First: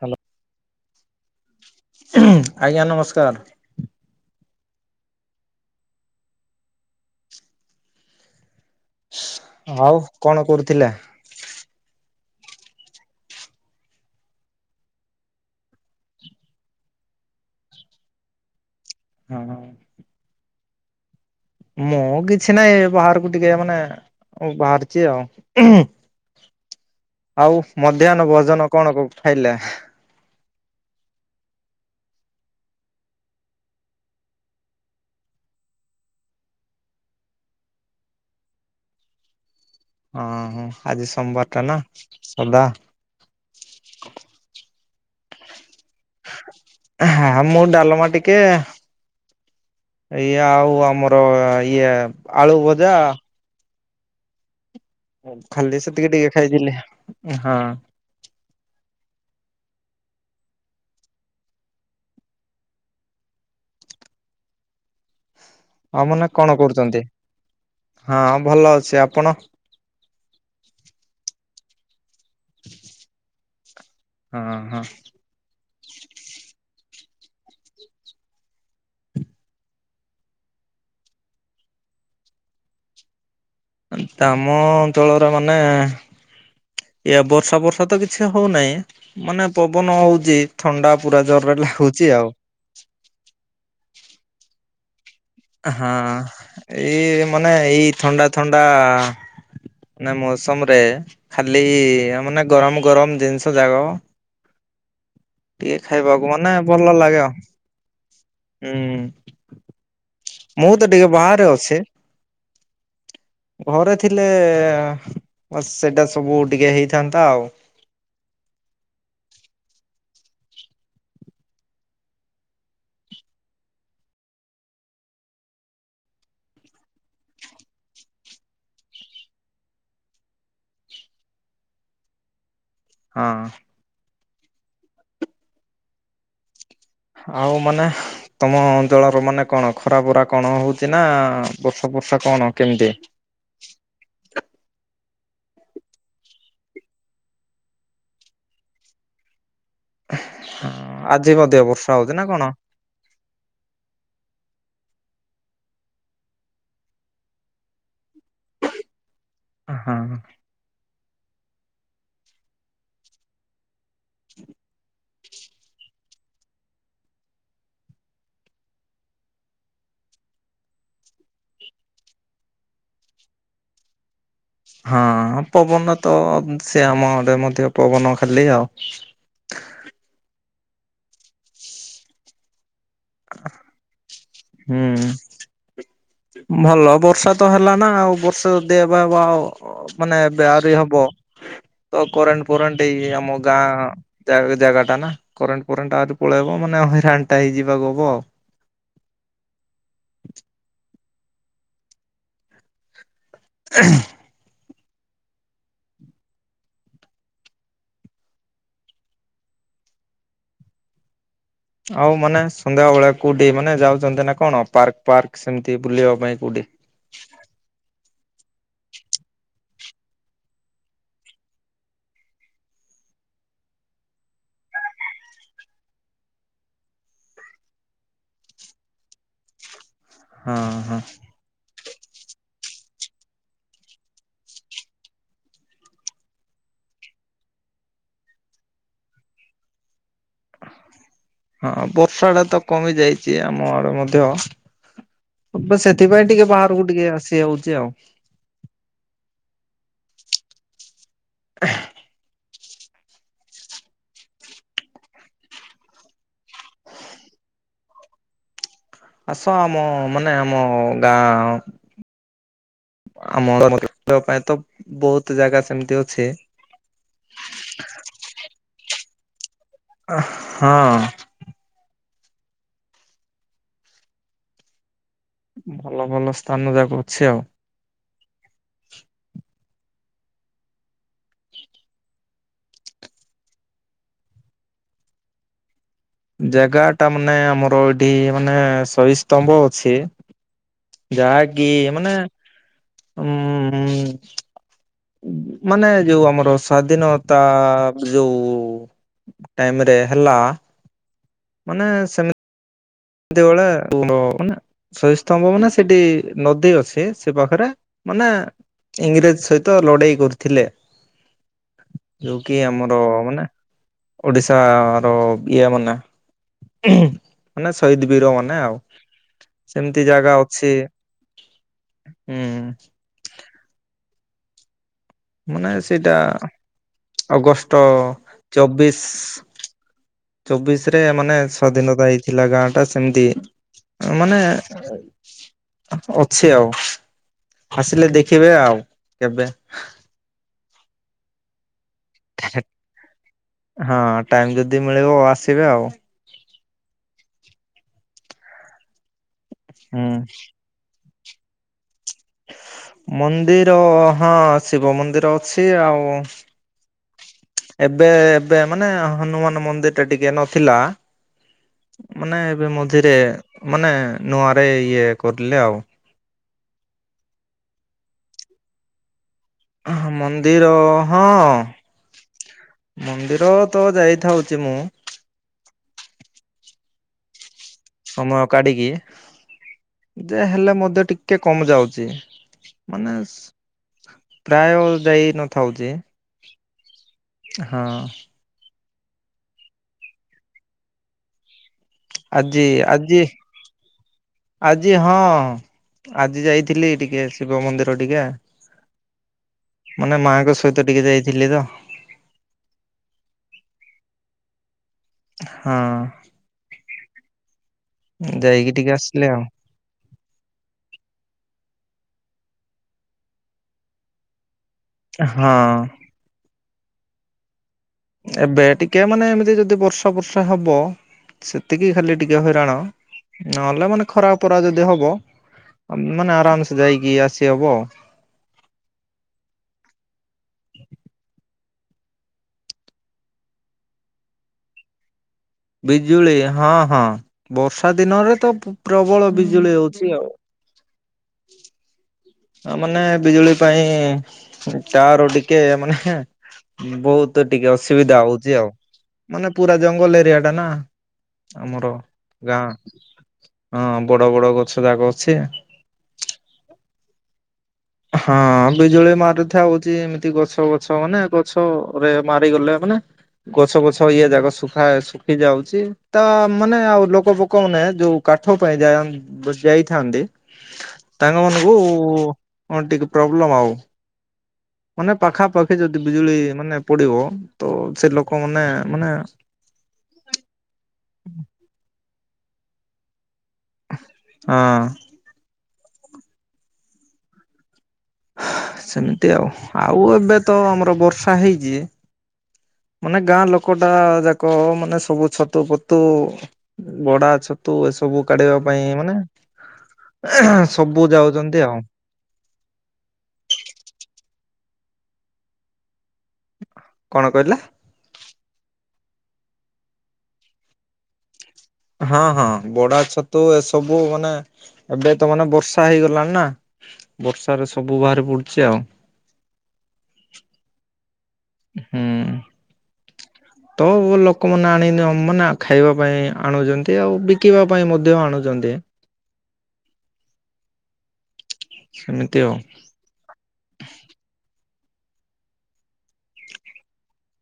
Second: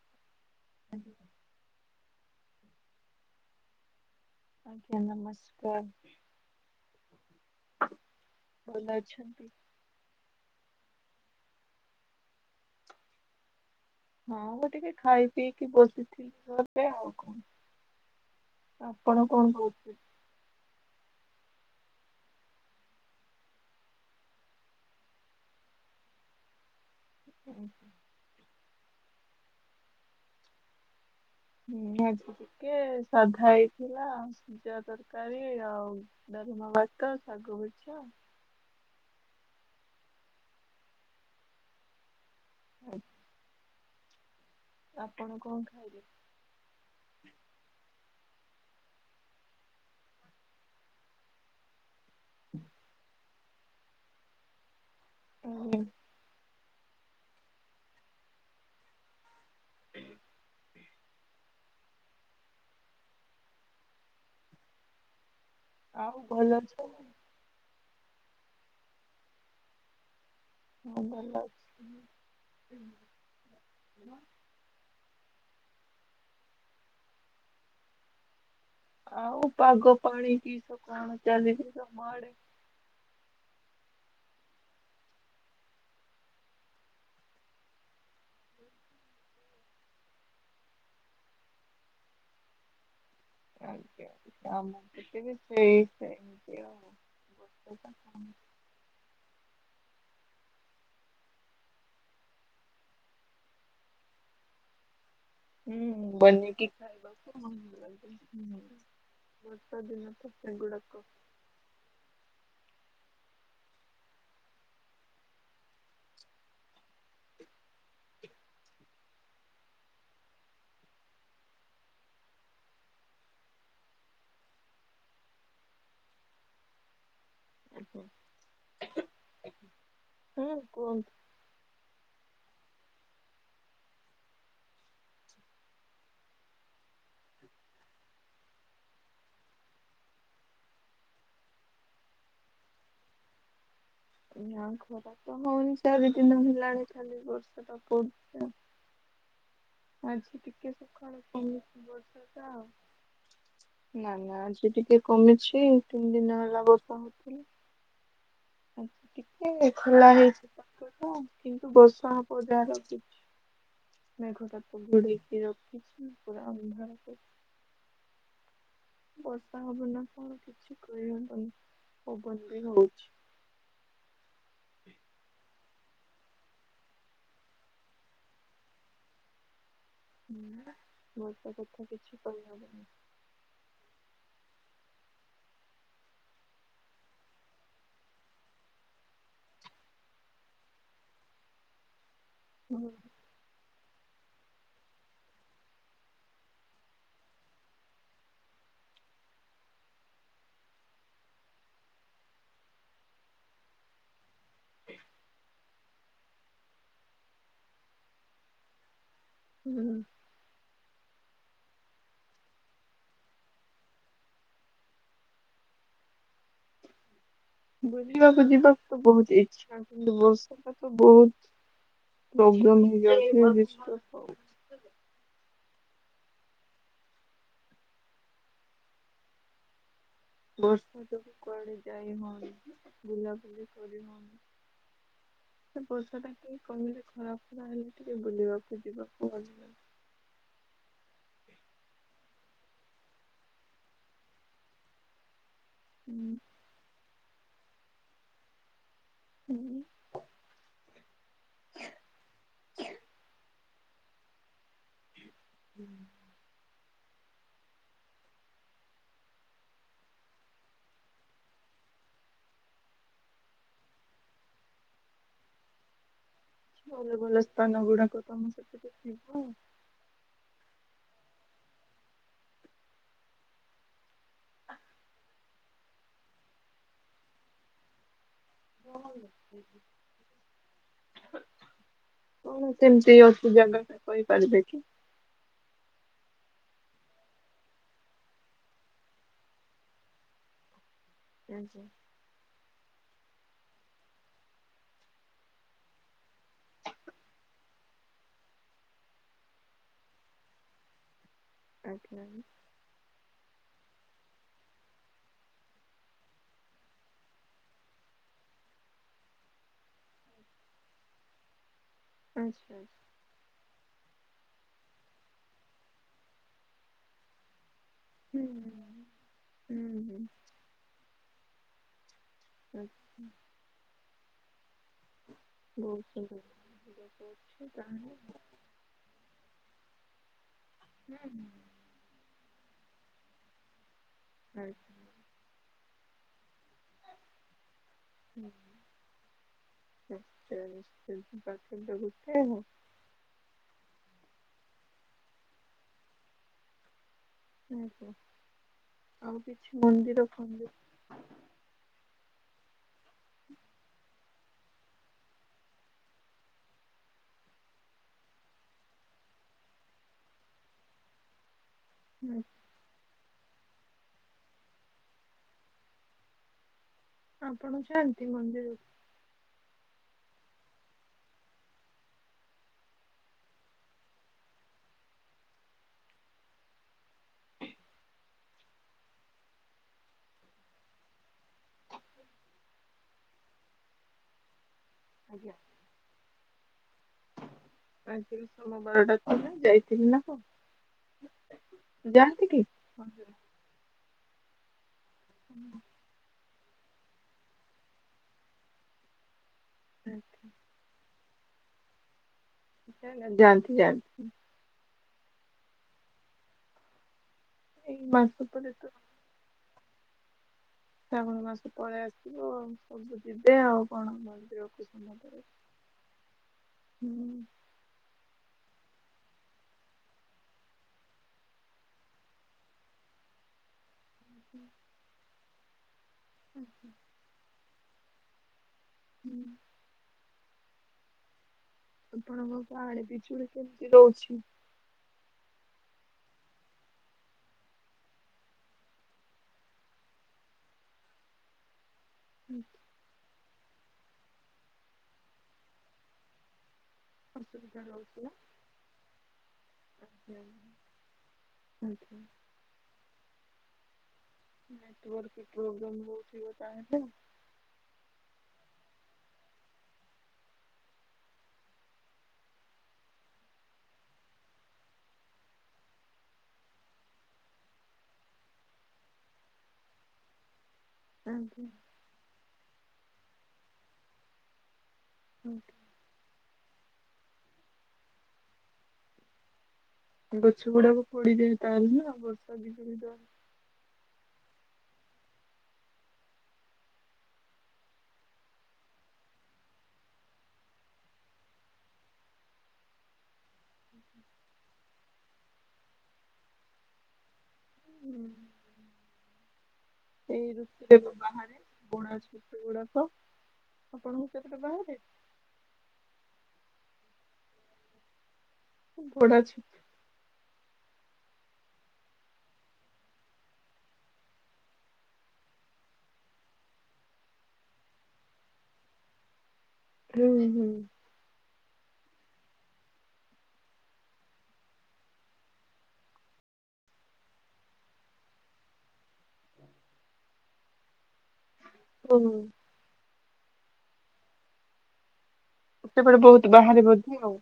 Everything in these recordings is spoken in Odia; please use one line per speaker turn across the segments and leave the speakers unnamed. ହ୍ୟାଲୋ। ଆଜ୍ଞା ନମସ୍କାର।
ଆଜ୍ଞା ନମସ୍କାର। ଭଲ ଅଛନ୍ତି।
ଆଉ କଣ କରୁଥିଲେ?
ହଁ ମୁଁ ଟିକେ ଖାଇ ପିଇକି ବସିଥିଲି ଆଉ କଣ? ଆପଣ
ହଁ
କଣ କହୁଛନ୍ତି?
ମୁଁ କିଛି ନାହିଁ ଏ ବାହାରକୁ ଟିକେ ମାନେ ବାହାରିଛି ଆଉ। ଆଉ ମଧ୍ୟାହ୍ନ ଭୋଜନ କଣ କ ଖାଇଲେ?
ଭେଣ୍ଡି ଟିକେ ସାଧା ହେଇଥିଲା ସିଜା ତରକାରୀ ଆଉ ଗରମ ଭାତ ଶାଗ ଭଜା।
ହଁ ହଁ ଆଜି ସୋମବାର ଟା ନା ସାଧା।
ଆପଣ କଣ ଖାଇଲେ?
ହଁ ମୁଁ ଡାଲମା ଟିକେ ଇଏ ଆଉ ଆମର ଇଏ ଆଳୁ ଭଜା ଖାଲି
ଆଜ୍ଞା।
ସେତିକି ଟିକେ ଖାଇଥିଲି ହଁ।
୍ଞ [inaudible]
ଆଉ ମାନେ
ଭଲ
କଣ କରୁଛନ୍ତି
ଅଛନ୍ତି?
ହଁ ଭଲ ଅଛି ଆପଣ?
ହଁ ଭଲ।
ହଁ ହଁ।
ଆଉ ପାାଗ ପାଣି କିସ କାଣ ଚାଲିିଛି ତମ ଆଡ଼େ।
ତାମ ଅଞ୍ଚଳର ମାନେ ଏ ବର୍ଷା ବର୍ଷା ତ କିଛି ହଉନାହିଁ। ମାନେ ପବନ ହଉଛି ଥଣ୍ଡା ପୁରା ଜରରେ ହଉଛି ଆଉ।
ଆଜ୍ଞା କାମ [unintelligible]
ହଁ ଏଇ ମାନେ
ବର୍ଷା
ଏଇ
ତ କମ
ଥଣ୍ଡା ଥଣ୍ଡା ମାନେ ମୌସମ ରେ ଖାଲି ମାନେ ଗରମ ଗରମ ଜିନିଷ ଯାଙ୍କ
ହୁଁ
ମାନେ
ବନିକି
ଭଲ ଲାଗେ ଆଉ ହୁଁ
ବଷା ଦିନକୁ
ମୁଁ
ପାଗୁଡ଼।
ତ ଟିକେ ବାହାରେ ଅଛି। ତ ଘରେ ଥିଲେ, ସେଇଟା ସବୁ ଟିକେ ହେଇଥାନ୍ତା ଆଉ।
ହୁଁ କୁହ?
ହଁ। ଆଉ ମାନେ? ତମ ଅଞ୍ଚଳର ମାନେ କଣ? ଖରା ଫରା କଣ ହଉଛି ନା, ବର୍ଷା ଫର୍ଷା କଣ କେମିତି?
ନା ଖରା ତ ହଉନି, ଚାରି ଦିନ ହେଲାଣି ଖାଲି ବର୍ଷା ଟା ପଡୁଛି ଆଉ ଆଜି
ହଁ
ଟିକେ ସଖାଳୁ
ଆଜି ମଧ୍ୟ
କମିଛି
ହଉଛି ନା
ବର୍ଷା
କଣ?
ଟା ଆଉ। ନା ନା ଆଜି ଟିକେ କମିଛି। ତିନି ଦିନ ହେଲା ବର୍ଷା ହଉଥିଲି। ଆ ଟିକେ
ହଁ
ଖୋଲା ହେଇଛି ପାଗ ଟା କିନ୍ତୁ ବର୍ଷା ହବ ଯା ରଖଛି। ମେଘ ଟା କୁହୁଡିକି ରଖିଛି ପୁରା ଅନ୍ଧାର କରିକି। ବର୍ଷା ହବ ନା କଣ କିଛି କହିହବନି, ପବନ ବି ହଉଛି।
ହଁ ପବନ ତ, ସେ ଆମଆଡେ ମଧ୍ୟ ପବନ ଖାଲି ଆଉ।
ହୁଁ ବର୍ଷା କଥା କିଛି କହି ହବନି।
ହୁଁ। ଭଲ ବର୍ଷା ତ ହେଲା ନା ଆଉ ବର୍ଷା ଦେହ ହେବ ଆଉ ମାନେ ବିଆରୀ ହବ, ତ କରେଣ୍ଟ ଫୋରେଣ୍ଟ
ହୁଁ,
ଏଇ ଆମ ଗାଁ ଜାଗ-ଜାଗା ଟାନା। କରେଣ୍ଟ ଫରେଣ୍ଟ ଆହୁରି ପଳେଇବ ମାନେ ହଇରାଣ ଟା ହେଇ ଯିବାକୁ ହବ ଆଉ। ହଁ [unintelligible]
ହୁଁ।
ଆଉ ମାନେ ସନ୍ଧ୍ୟାବେଳିଆ କଉଠି ମାନେ ଯାଉଛନ୍ତି ନା କଣ? ପାର୍କ ପାର୍କ ସେମିତି ବୁଲିବା ପାଇଁ କୋଉଠି?
ବୁଲିବାକୁ ଯିବାକୁ ତ ବହୁତ ଇଛା। କିନ୍ତୁ ବସିବାଟ ତ ବହୁତ। ପ୍ରୋବ୍ଲେମ ହେଇଯାଉଛି ନା ଡିଷ୍ଟବ ଆଉ।
ହଁ ହଁ
ବର୍ଷା ଯୋଗୁ କୁଆଡେ ଯାଇ ହୋଉନି। ବୁଲା ବୁଲି କରି ହୋଉନି। ସେ ପଇସା ଟା କିି କହିଲେ ଖରା ଫରା ହେଲେ, ଟିକେ ବୁଲିବାକୁ ଯିବା କୁ
ହଁ ବର୍ଷା ଟା ତ କମି ଯାଇଛି ଆମ ଆଡେ ମଧ୍ୟ। ବ ସେ ସେଥିପାଇଁ
ହୁଁ,
ଟିକେ ବାହାରକୁ ଟିକେ ଆସିଯାଉଛି ଆଉ।
ହୁଁ।
ହ
ହ ହୁଁ।
ଆସ ଆମ ମାନେ ଆମ ଗାଁ। ଆମର ବୁଲିବା ପାଇଁ ତ ବହୁତ ଜାଗା ସେମିତି ଅଛି।
ଭଲ ଭଲ ସ୍ଥାନ ଗୁଡାକ ତମ ସେପଟେ ଥିବ।
ହଁ।
ହଁ
ଭଲ ଭଲ ସ୍ଥାନ ଯାକ ଅଛି ଆଉ।
ଭଲ ହିଁ [unintelligible] କଣ ସେମିତି ଅଛି ଜାଗା ଟା କହିପାରିବେ କି?
ଜାଗା ଟା ମାନେ ଆମର ଏଇଠି ମାନେ ସହି ସ୍ତମ୍ଭ ଅଛି। ଯାହାକି
ଆଜ୍ଞା
ମାନେ ଉଁ ଉଁ ମାନେ ଯୋଉ ଆମର ସ୍ଵାଧୀନତା ଯୋଉ ଟାଇମ୍ ରେ ହେଲା।
ଆଜ୍ଞା।
ଦେଓଳ [unintelligible] ସହି ସ୍ତମ୍ଭ ମାନେ ସେଠି ନଦୀ ଅଛି ସେ ପାଖରେ। ମାନେ ଇଂରେଜ ସହିତ ଲଢେଇ କରୁଥିଲେ। ଯୋଉ
ଆଚ୍ଛା
କି
ଆଚ୍ଛା
ଆମର ମାନେ ଓଡ଼ିଶାର ଇଏ ମାନେ। ସହିଦ୍ ବୀର ମାନେ।
ହୁଁ ହୁଁ
ସେମିତି
ହୁଁ
ଜାଗା ଅଛି।
ହୁଁ ଉଁ।
ମାନେ ସେଇଟା ଅଗଷ୍ଟ
ବହୁଛନ୍ତି।
ଚବିଶ। ଚବିଶ ରେ ମାନେ ସ୍ଵାଧୀନତା ହେଇଥିଲା ଗାଁ ଟା ସେମିତି ମାନେ ଅଛି ଆଉ। ଆସିଲେ ଦେଖିବେ ଆଉ କେବେ।
ଆଚ୍ଛା ନିଶ୍ଚୟ ତ ଗୋଟେ ଆଉ।
ହଁ ଟାଇମ୍ ଯଦି ମିଳିବ ଆସିବେ ଆଉ।
ଓହୋ ଆଉ କିଛି
ହୁଁ।
ମନ୍ଦିର ଖନ୍ଦିର।
ମନ୍ଦିର ହଁ ଶିବ ମନ୍ଦିର ଅଛି ଆଉ ଏବେ ଏବେ ମାନେ ହନୁମାନ ମନ୍ଦିର ଟା ଟିକେ ନଥିଲା। ମାନେ ଏବେ ମଝିରେ ମାନେ ନୂଆରେ ଇଏ କରିଲେ ଆଉ।
ଆପଣ ଯାଆନ୍ତି ମନ୍ଦିରକୁ?
ହଁ ମନ୍ଦିର ହଁ। ମନ୍ଦିର ତ ଯାଇଥାଉଛି ମୁଁ। ହମୟ କାଢ଼ିକି ଯାହେଲେ ମଧ୍ୟ ଟିକେ କମ୍ ଯାଉଛି ମାନେ ସ୍। ପ୍ରାୟ ଯାଇ ନଥାଉଛି। ହଁ
ଆଜି ସୋମ ବାରଟା ଥିଲା ଯାଇଥିଲି ନା କଣ। ଜାଣିନ୍ତି କି?
ଆଜି ଆଜି ଆଜି ହଁ ଆଜି ଯାଇଥିଲି ଟିକେ ଶିବ ମନ୍ଦିର ଟିକେ। ମାନେ ମାଙ୍କ ସହିତ ଟିକେ ଯାଇଥିଲି ତ?
ଯାଆନ୍ତି ଯାଆନ୍ତି।
ହଁ।
ଏଇ ମାସ ପରେ
ଯାଇକି
ତ
ଟିକେ ଆସିଲେ ଆଉ।
ଶ୍ରାବଣ ମାସ ପଳେଇ ଆସିବ ଆ ସବୁ ଯିବେ ଆଉ କଣ ମନ୍ଦିର କୁ। ହୁଁ।
ହଁ ଏବେ ଟିକେ ମାନେ ଏମିତି ଯଦି ବର୍ଷା ଫର୍ଷା ହବ। ସେତିକି ଖାଲି ଟିକେ ହଇରାଣ ନହେଲେ ମାନେ ଖରା ପରା ଯଦି ହବ ମାନେ ଆରାମସେ ଯାଇକି ଆସିହବ ଆଉ।
ହୁଁ। ଆପଣଙ୍କ ପାହାଡେ ବିିଚୁଳି କେମିତି ରହୁଛି?
ବିଜୁଳି ହଁ ହଁ ବର୍ଷା ଦିନରେ ତ ପ୍ରବଳ ବିଜୁଳି ହଉଛି ଆଉ। [inaudible] ତାମାନେ ବିଜୁଳି ପାଇଁ ଚାରୁ ଟିକେ ମାନେ ବହୁତ ଟିକେ
ରହୁଛି
ଅସୁବିଧା
ନା?
ହଉଛି ଆଉ। ମାନେ ପୁରା ଜଙ୍ଗଲ ଏରିଆ
ଆଜ୍ଞା
ଟା ନା ଆମର
ଆଜ୍ଞା।
ଗାଁ। ହଁ ବଡ ବଡ ଗଛ ଯାଗ ଅଛି।
ନେଟୱାର୍କ ପ୍ରୋବ୍ଲେମ ବହୁତ। ଯିବା ତାଠୁ
ହଁ ବିଜୁଳି ମାରିଥା ହଉଛି ଏମିତି ଗଛ ଗଛ ମାନେ ଗଛ ରେ ମାରିଗଲେ ମାନେ ଗଛ ଗଛ ଇଏ ଯାକ ଶୁଖା ଖି ଯାଉଛି ତା ମାନେ ଆଉ ଲୋକ ଫୋକ ମାନେ ଯୋଉ କାଠ ପାଇଁ ଯାଏ। ବୁ ଯାଇଥାନ୍ତି। ତାଙ୍ଗ ମାନଙ୍କୁ ଟିକେ ପ୍ରୋବ୍ଲେମ ଆଉ ମାନେ
ଏମତି
ପାଖାପାଖି ଯଦି। ବିଜୁଳି ମାନେ ପଡିବ ତ ସେ ଲୋକମାନୋନେ ମାନେ
ଗଛ ଗୁଡାକ ପଡିଯାଏ ତାହେଲେ ନା ବର୍ଷା ଦିନ ବିତ
ହଁ। ସେମିତି ଆଉ ଆଉ ଏବେ ତ ଆମର ବର୍ଷା ହେଇଛି। ମାନେ ଗାଁ ଲୋକ ଟା ଯାକ ମାନେ ସବୁ ଛତୁ ଫତୁ ବଡା ଛତୁ ତୁ ଏସବୁ କାଢେଇିବା ପାଇଁ ମାନେ ‌
ଏଇ ଋତୁରେ ଯୋଉ ବାହାରେ
ଯାଉଛନ୍ତି ଆଉ।
ବୋଡା ଛତୁ ଗୁଡାକ ଆପଣଙ୍କ ସେପଟେ ବାହାରେ।
କଣ କହିଲେ।
ବୋଡା‌ ଛତୁ।
ହଁ ହଁ ବଡା ଛତୁ ଏସବୁ ମାନେ ଏବେ ତ ମାନେ ବର୍ଷା ହେଇଗଲାଣି ନା। ବର୍ଷାରେ ସବୁ ବାହାରି ପଡୁଛି ଆଉ।
ହୁଁ ହୁଁ।
ହୁଁ। ତ ଲୋକମାନେ ଆଣି ଅ ମାନେ ଖାଇବା ପାଇଁ ଆଣୁଚନ୍ତି ଆଉ ବିକିବା ପାଇଁ ମଧ୍ୟ ଆଣୁଚନ୍ତି।
ହ ଓହୋ
ସେମିତି ଆଉ।
ଏତେବେଳେ ବହୁତ ବାହାରେ ବୋଧେ ଆଉ।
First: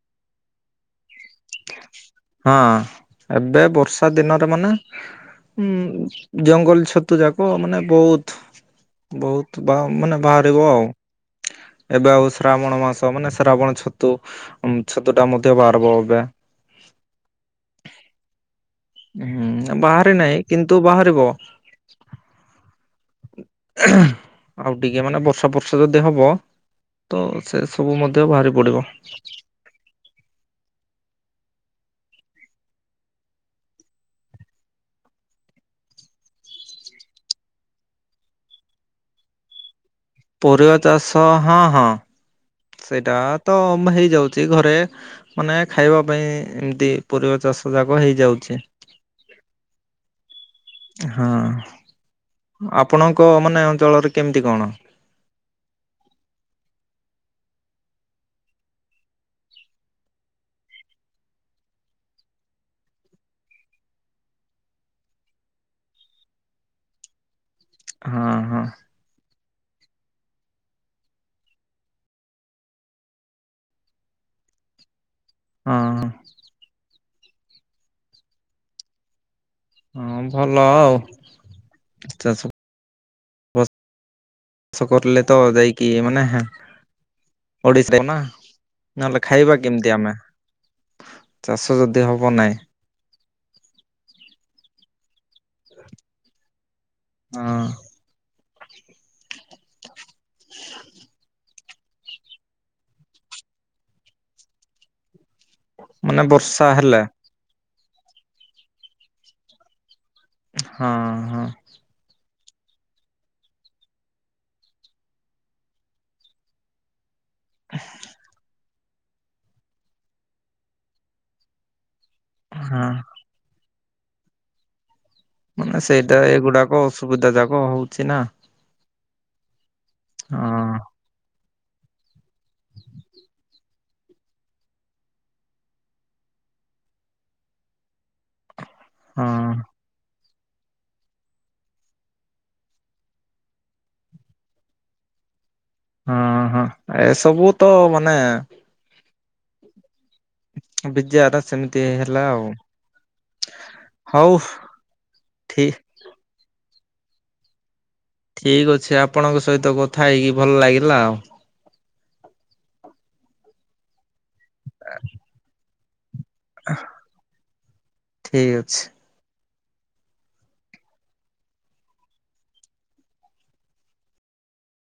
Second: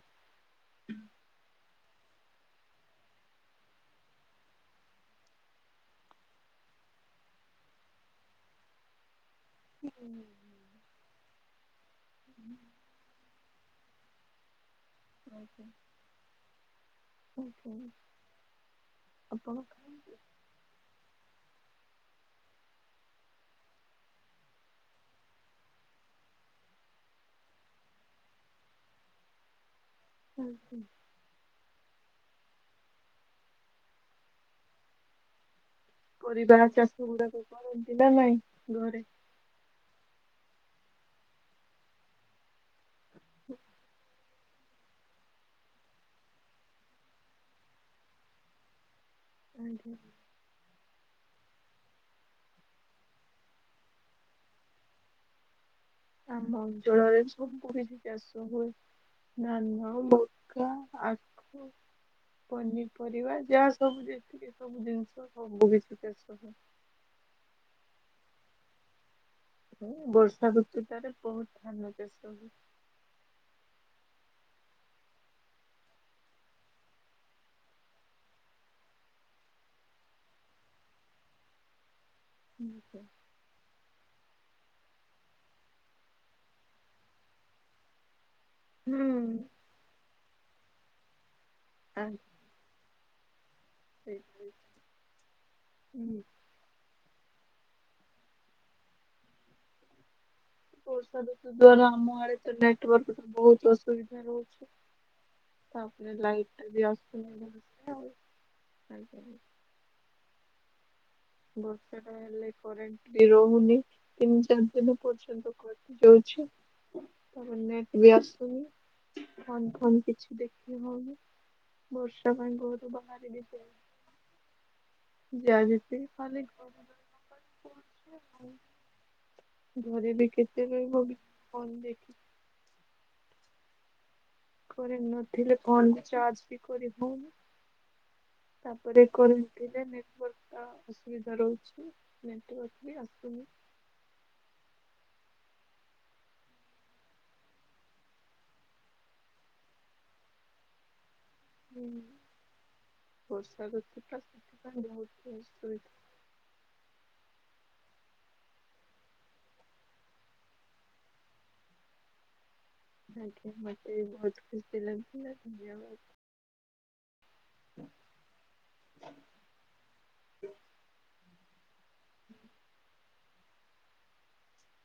ହଁ ଏବେ ବର୍ଷା ଦିନରେ ମାନେ। ହୁଁ ଜଙ୍ଗଲ ଛତୁ ଯାକ ମାନେ ବହୁତ। ବହୁତ ବା ମାନେ ବାହାରିବ ଆଉ। ଏବେ ଆଉ ଶ୍ରାବଣ ମାସ ମାନେ ଶ୍ରାବଣ ଛତୁ ଛତୁ ଟା ମଧ୍ୟ ବାରବ ଏବେ।
ଉଁ ହୁଁ।
ହୁଁ ବାହାରି ନାହିଁ କିନ୍ତୁ ବାହାରିବ। ଆଉ ଟିକେ ମାନେ ବର୍ଷା ପର୍ଷା ଯଦି ହବ। ତ ସେ ସବୁ ମଧ୍ୟ ବାହାରି ପଡ଼ିବ।
ଆଜ୍ଞା। ପରିବା ଚାଷ ଗୁଡାକ କରନ୍ତି ନା ନାଇଁ ଘରେ।
ପରିବା ଚାଷ ହଁ ହଁ ସେଇଟା ତ ମ ହେଇଯାଉଛି ଘରେ। ମାନେ ଖାଇବା ପାଇଁ ଏମିତି ପରିବା ଚାଷ ଯାକ ହେଇଯାଉଛି।
ଆଜ୍ଞା।
ହାଁ ଆପଣଙ୍କ ମାନେ ଅଞ୍ଚଳରେ କେମିତି କଣ।
ଆମ ଅଞ୍ଚଳ ରେ ସବୁ କଛି ଚାଷ ହୁଏ। ଧାନ‌ ମୁଗ ଆଖୁ। ପନିପରିବା ଯା ସବୁ ଯେତିକି ସବୁ ଜିନିଷ ସବୁ କିଛି ଚାଷ ହୁଏ।
ହଁ ହଁ।
ହୁଁ ବର୍ଷା ଋତୁ ଟାରେ ବହୁତ ଧାନ ଚାଷ ହୁଏ।
ହଁ। ହଁ ଭଲ ଆଉ ଚାଷ।
ଆଜ୍ଞା।
ବ ଚାଷ କରିଲେ ତ ଯାଇକି ମାନେ ହେଁ। ଓଡିଶ ରେ ବନା। ନହେଲେ
ହୁଁ
ଖାଇବା କେମିତି ଆମେ ଚାଷ ଯଦି ହବ ନହିଁ ‌।
ଠିକ୍ ଠିକ୍ ହୁଁ।
ଅଁ। ହଁ
ବର୍ଷା ଋତୁ ଦ୍ଵାରା ଆମ ଆଡେ ତ ନେଟୱାର୍କ ର ବହୁତ ଅସୁବିଧା ରହୁଛି। ତାପରେ
ମାନେ
ଲାଇଟ
ବର୍ଷା
ରେ
ହେଲେ
ଅସୁବିଧା ଆଉ ଆଜ୍ଞା ଆଜ୍ଞା।
ହଁ ହଁ।
ବର୍ଷା ଟା ହେଲେ କରେ ରେଣ୍ଟ ବି ରହୁନି ତିନି ଚାରି ଦିନ ପର୍ଯ୍ୟନ୍ତ କଟି ଯାଉଛି। ତାପରେ ନେଟ ବି ଆସୁନି ଫୋନ ଫୋନ କିଛି ଦେଖି ହଉନି ବର୍ଷ ବର୍ଷା ପାଇଁ
ହଁ
କୋଉଠି ବାହାରି ବି
ମାନେ ସେଇଟା
[inaudible]
ଏଗୁଡାକ
ଘରେ
ଅସୁବିଧା ଯାକ ହଉଛି ନା
ବି କେତେବେଳେ କୋଉଠି
ହଁ
ଫୋନ [inaudible] କରେଣ୍ଟ ନଥିଲେ କଣ ଚାର୍ଜ ବି କରି ହଉନି। ତାପରେ
ହଁ
କରିଥିଲେ ନେଟୱାର୍କ ଅସୁବିଧା ରହୁଛି, ନେଟୱାର୍କ ବି ଆସୁନି।
ହଁ ହଁ ଏସବୁ ତ ମାନେ ବିଦ୍ୟାର
ହୁଁ ବର୍ଷ
ହଉ ଠିକ
[unintelligible]
ଠିକ୍ ଅଛି, ଆପଣଙ୍କ ସହିତ କଥା ହେଇକି ଭଲ ଲାଗିଲା ଆଉ
ଆଜ୍ଞା, ମତେ ବି ବହୁତ ଖୁସି ଲାଗିଲା, ଧନ୍ୟବାଦ।
ଠିକ ଅଛି।
[inaudible] [inaudible]